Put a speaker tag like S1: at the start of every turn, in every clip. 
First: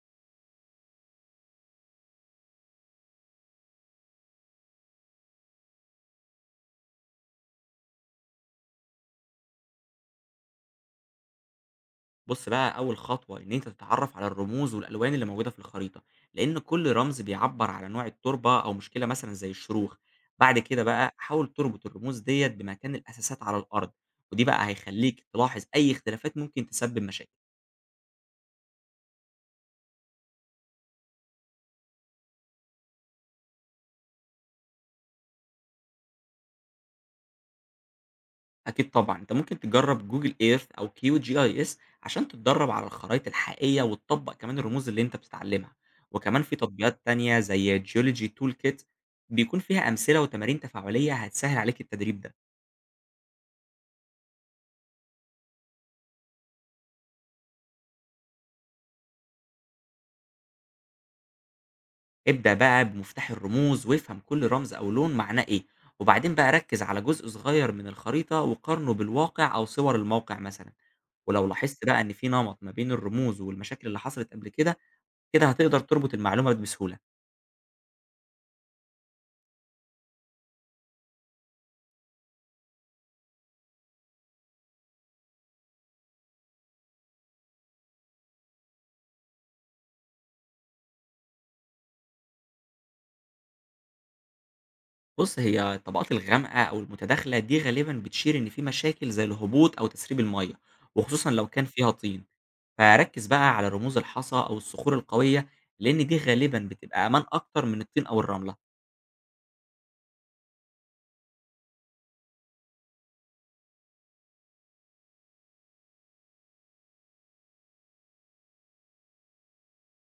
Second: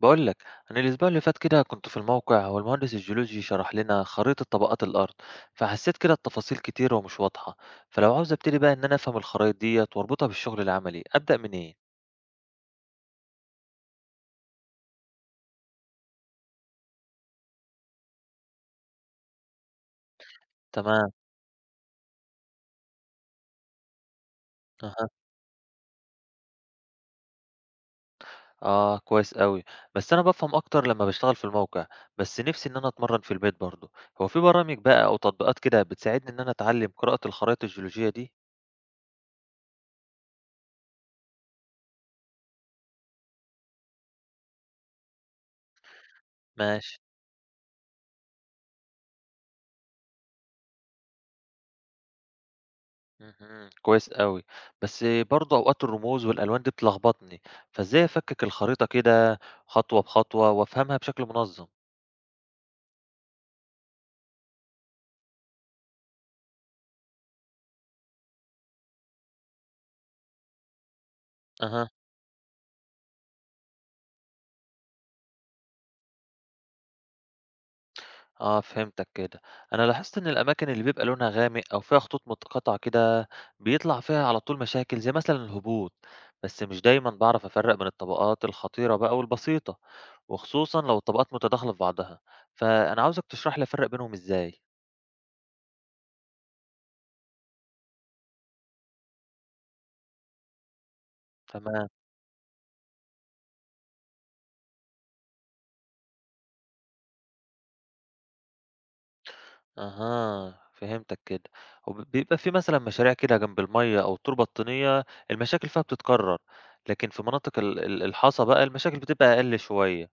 S1: بقول لك، أنا الأسبوع اللي فات كده كنت في الموقع والمهندس الجيولوجي شرح لنا خريطة طبقات الأرض، فحسيت كده التفاصيل كتيرة ومش واضحة. فلو عاوز أبتدي بقى إن أنا أفهم الخرايط ديت وأربطها بالشغل العملي، أبدأ منين؟
S2: بُص بقى، أول خطوة إن أنت تتعرّف على الرموز والألوان اللي موجودة في الخريطة، لإن كل رمز بيعبّر على نوع التربة أو مشكلة مثلًا زي الشروخ، بعد كده
S1: تمام.
S2: بقى حاول تربط الرموز ديّة بمكان الأساسات على الأرض، ودي بقى
S1: أها.
S2: هيخلّيك تلاحظ أي اختلافات ممكن تسبب مشاكل.
S1: آه كويس أوي، بس أنا بفهم أكتر لما بشتغل في الموقع، بس نفسي إن أنا أتمرن في البيت برضه. هو في برامج بقى أو تطبيقات كده بتساعدني إن أنا أتعلم قراءة الخرائط الجيولوجية دي؟
S2: أكيد طبعًا، أنت ممكن تجرّب Google Earth أو QGIS عشان تتدرّب على الخرايط الحقيقية وتطبّق كمان الرموز اللي أنت بتتعلمها، وكمان في
S1: ماشي.
S2: تطبيقات تانية زي Geology Toolkit بيكون فيها أمثلة وتمارين تفاعلية هتسهّل عليك التدريب ده.
S1: اهم، كويس أوي، بس برضه أوقات الرموز والألوان دي بتلخبطني، فإزاي أفكك الخريطة كده خطوة بخطوة وأفهمها بشكل منظم؟
S2: ابدأ بقى بمفتاح الرموز وافهم كل رمز أو لون معناه إيه، وبعدين بقى ركز على جزء صغير من الخريطة وقارنه بالواقع أو صور الموقع مثلا، ولو لاحظت
S1: أها.
S2: بقى إن في نمط ما بين الرموز والمشاكل اللي حصلت قبل كده، كده هتقدر تربط المعلومة بسهولة.
S1: آه فهمتك كده. أنا لاحظت إن الأماكن اللي بيبقى لونها غامق أو فيها خطوط متقاطعة كده بيطلع فيها على طول مشاكل زي مثلًا الهبوط، بس مش دايمًا بعرف أفرق بين الطبقات الخطيرة بقى والبسيطة، وخصوصًا لو الطبقات متداخلة في بعضها، فأنا عاوزك تشرح لي أفرق بينهم إزاي؟
S2: بص، هي الطبقات الغامقة أو المتداخلة دي غالبا بتشير إن في مشاكل زي الهبوط أو تسريب المية، وخصوصا لو كان
S1: تمام.
S2: فيها طين. فركز بقى على رموز الحصى أو الصخور القوية، لأن دي غالبا بتبقى أمان أكتر من الطين أو الرملة.
S1: أها، فهمتك كده. وبيبقى في مثلًا مشاريع كده جنب المَيّة أو تربة طينية، المشاكل فيها بتتكرر، لكن في مناطق ال الحصى بقى المشاكل بتبقى أقل شوية.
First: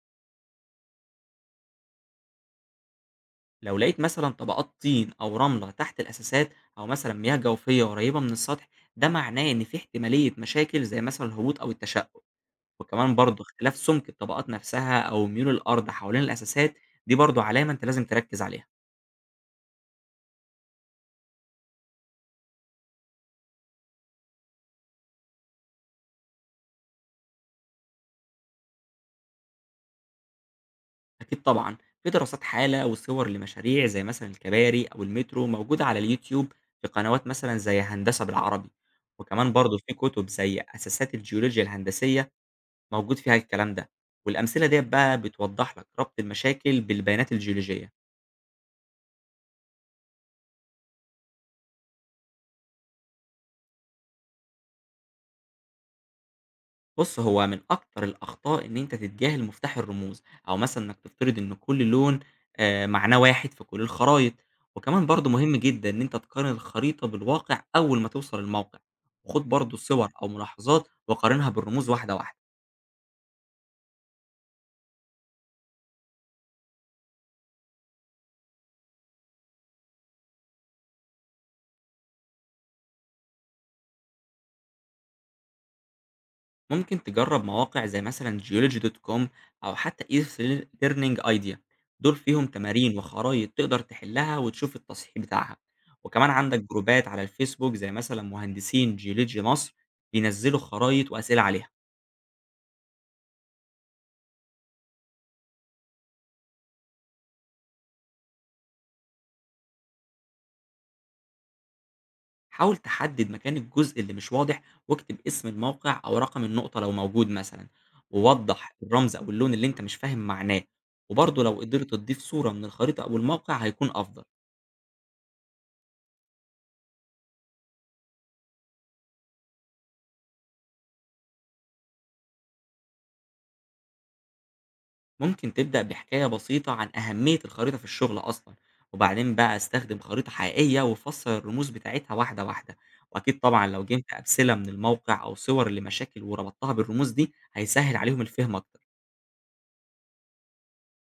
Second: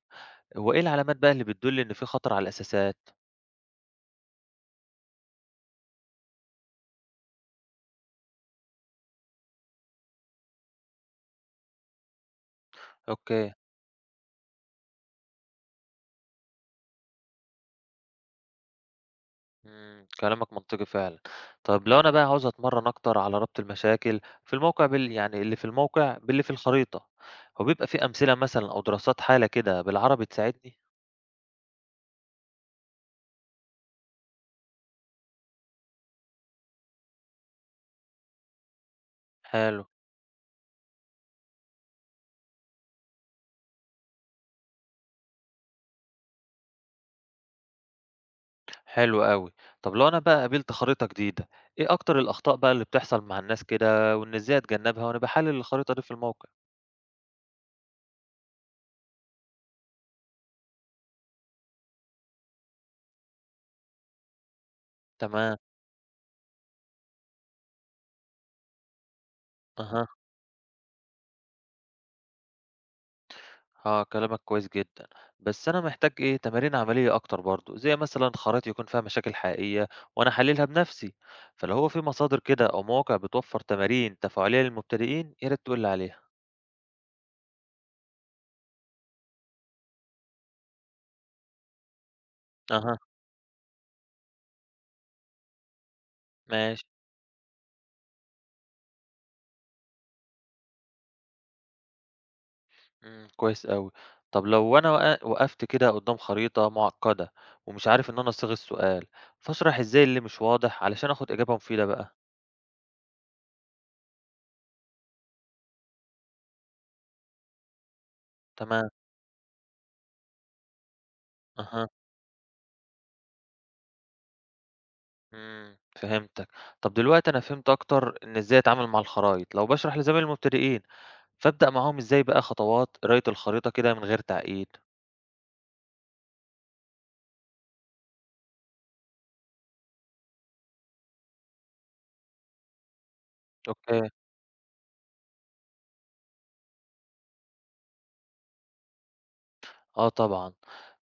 S1: هو إيه العلامات بقى اللي بتدل إن في خطر على الأساسات؟
S2: لو لقيت مثلا طبقات طين أو رملة تحت الأساسات، أو مثلا مياه جوفية قريبة من السطح، ده معناه إن في احتمالية مشاكل زي مثلا الهبوط أو التشقق، وكمان برضه
S1: أوكي.
S2: اختلاف سمك الطبقات نفسها أو ميول الأرض حوالين الأساسات. دي برضه علامة أنت لازم تركز عليها.
S1: إمم، كلامك منطقي فعلًا. طب لو أنا بقى عاوز أتمرن أكتر على ربط المشاكل في الموقع بال يعني اللي في الموقع باللي في الخريطة، هو بيبقى في أمثلة مثلًا أو دراسات حالة كده بالعربي تساعدني؟
S2: أكيد طبعا، في دراسات حالة وصور لمشاريع زي مثلا الكباري أو المترو موجودة على اليوتيوب، في قنوات مثلا زي هندسة بالعربي، وكمان برضه
S1: حلو.
S2: في كتب زي أساسات الجيولوجيا الهندسية موجود فيها الكلام ده، والأمثلة ديّة بقى بتوضّح لك ربط المشاكل بالبيانات الجيولوجية.
S1: حلو أوي. طب لو أنا بقى قابلت خريطة جديدة، إيه أكتر الأخطاء بقى اللي بتحصل مع الناس كده وإن إزاي أتجنبها وأنا باحلل الخريطة دي في الموقع؟
S2: بُص، هو من أكتر الأخطاء إن أنت تتجاهل مفتاح الرموز، أو مثلًا إنك تفترض إن كل لون معناه واحد في كل الخرايط، وكمان برضه مهم
S1: تمام.
S2: جدًا إن أنت تقارن الخريطة بالواقع أول ما توصل الموقع، وخُد برضه
S1: أها.
S2: صور أو ملاحظات وقارنها بالرموز واحدة واحدة.
S1: آه كلامك كويس جدًا، بس أنا محتاج إيه تمارين عملية أكتر برضه، زي مثلًا خرائط يكون فيها مشاكل حقيقية وأنا أحللها بنفسي، فلو هو في مصادر كده أو مواقع بتوفر تمارين تفاعلية للمبتدئين، يا ريت تقول لي عليها.
S2: ممكن تجرب مواقع زي مثلا geology دوت كوم، أو حتى Earth Learning Idea، دول فيهم تمارين
S1: أها.
S2: وخرايط تقدر تحلها وتشوف التصحيح بتاعها. وكمان عندك
S1: ماشي.
S2: جروبات على الفيسبوك زي مثلا مهندسين جيولوجي مصر بينزلوا خرايط وأسئلة عليها.
S1: إمم، كويس أوي. طب لو أنا وقفت كده قدّام خريطة معقدة ومش عارف إن أنا أصيغ السؤال، فاشرح إزاي اللي مش واضح علشان آخد إجابة مفيدة بقى؟
S2: حاول تحدد مكان الجزء اللي مش واضح، واكتب اسم الموقع أو رقم النقطة لو موجود مثلا، ووضح
S1: تمام.
S2: الرمز أو اللون اللي أنت مش فاهم معناه، وبرضه لو قدرت
S1: أها.
S2: تضيف صورة من الخريطة أو الموقع هيكون أفضل.
S1: إمم، فهمتك. طب دلوقتي أنا فهمت أكتر إن إزاي أتعامل مع الخرايط، لو باشرح لزمايلي المبتدئين، فأبدأ معاهم إزاي بقى خطوات قراية الخريطة كده من غير تعقيد؟
S2: ممكن تبدأ بحكاية بسيطة عن أهمية الخريطة في الشغل أصلا، وبعدين بقى استخدم خريطة حقيقية وفسر الرموز بتاعتها واحدة واحدة، وأكيد طبعا لو
S1: أوكي.
S2: جبت أمثلة من الموقع أو صور لمشاكل وربطتها بالرموز دي هيسهل عليهم الفهم أكتر.
S1: آه طبعًا.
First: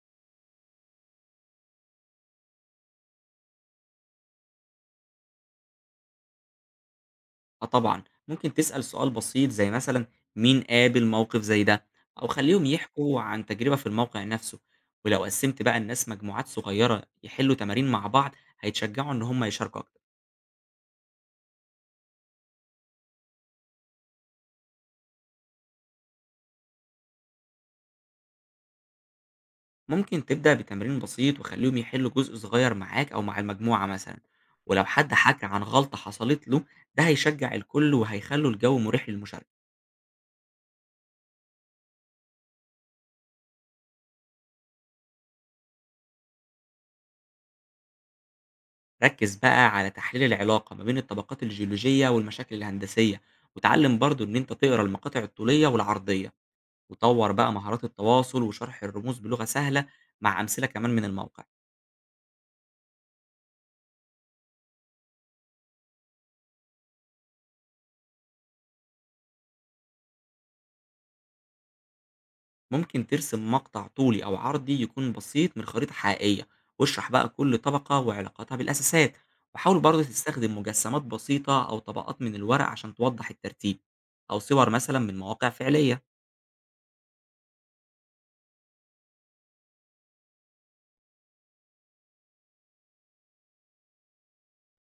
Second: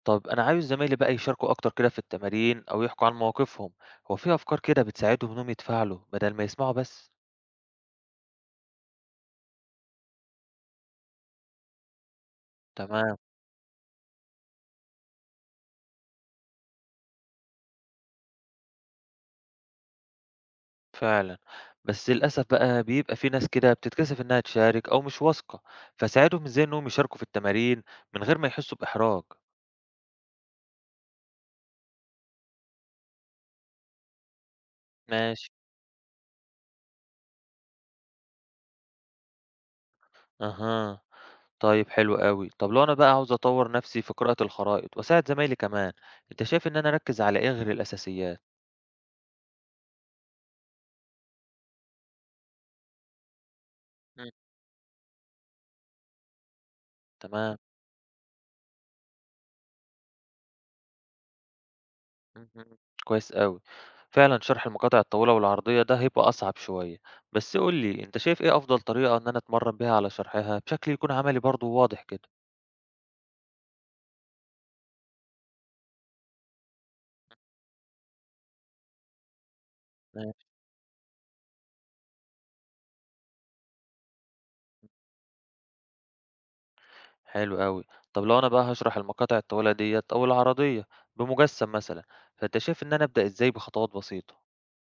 S1: طب أنا عاوز زمايلي بقى يشاركوا أكتر كده في التمارين أو يحكوا عن مواقفهم، هو في أفكار كده بتساعدهم إنهم يتفاعلوا بدل ما يسمعوا بس؟
S2: آه طبعا، ممكن تسأل سؤال بسيط زي مثلا مين قابل موقف زي ده، أو خليهم
S1: تمام.
S2: يحكوا عن تجربة في الموقع نفسه، ولو قسمت بقى الناس مجموعات صغيرة يحلوا تمارين مع بعض هيتشجعوا إن هم يشاركوا أكتر.
S1: فعلًا، بس للأسف بقى بيبقى في ناس كده بتتكسف إنها تشارك أو مش واثقة، فساعدهم إزاي إنهم يشاركوا في التمارين من غير ما يحسوا بإحراج؟
S2: ممكن تبدأ بتمرين بسيط وخليهم يحلوا جزء صغير معاك أو مع المجموعة مثلا، ولو حد حكى
S1: ماشي.
S2: عن غلطة حصلت له، ده هيشجع الكل وهيخلوا الجو مريح للمشاركة.
S1: أها. طيب حلو أوي. طب لو أنا بقى عاوز أطور نفسي في قراءة الخرائط وأساعد زمايلي كمان، أنت شايف إن أنا أركز على إيه غير الأساسيات؟
S2: ركز بقى على تحليل العلاقة ما بين الطبقات الجيولوجية والمشاكل الهندسية، وتعلم برضو
S1: إمم.
S2: إن أنت تقرأ المقاطع الطولية والعرضية، وطور بقى
S1: تمام.
S2: مهارات التواصل وشرح الرموز بلغة سهلة، مع أمثلة كمان من الموقع.
S1: اهم، كويس أوي، فعلًا شرح المقاطع الطويلة والعرضية ده هيبقى أصعب شوية، بس قُل لي أنت شايف إيه أفضل طريقة إن أنا أتمرن بيها على شرحها بشكل يكون عملي برضه وواضح كده؟
S2: ممكن ترسم مقطع طولي أو عرضي يكون بسيط من خريطة حقيقية، واشرح بقى كل طبقة وعلاقتها بالأساسات، وحاول برضه تستخدم مجسمات بسيطة أو طبقات من الورق عشان توضح الترتيب، أو صور مثلا من مواقع فعلية.
S1: حلو أوي. طب لو أنا بقى هاشرح المقاطع الطويلة ديّة أو العرضية بمجسم مثلًا، فأنت شايف إن أنا أبدأ إزاي بخطوات بسيطة؟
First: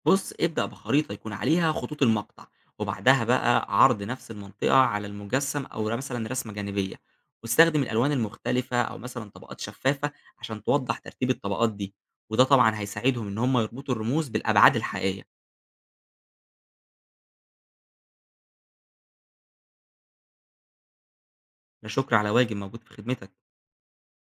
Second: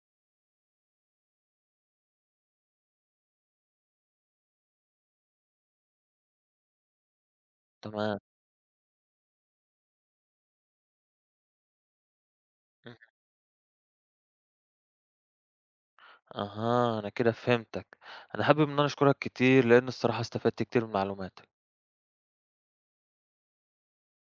S2: بص، ابدأ بخريطة يكون عليها خطوط المقطع، وبعدها بقى عرض نفس المنطقة على المجسم أو مثلا رسمة جانبية، واستخدم الألوان
S1: تمام.
S2: المختلفة أو مثلا طبقات شفافة عشان توضح ترتيب الطبقات دي، وده طبعا
S1: اهم.
S2: هيساعدهم إن هم يربطوا الرموز بالأبعاد الحقيقية.
S1: أها، أنا كده فهمتك. أنا حابب إن أنا أشكرك كتير لإن الصراحة استفدت كتير من معلوماتك.
S2: لا شكر على واجب، موجود في خدمتك.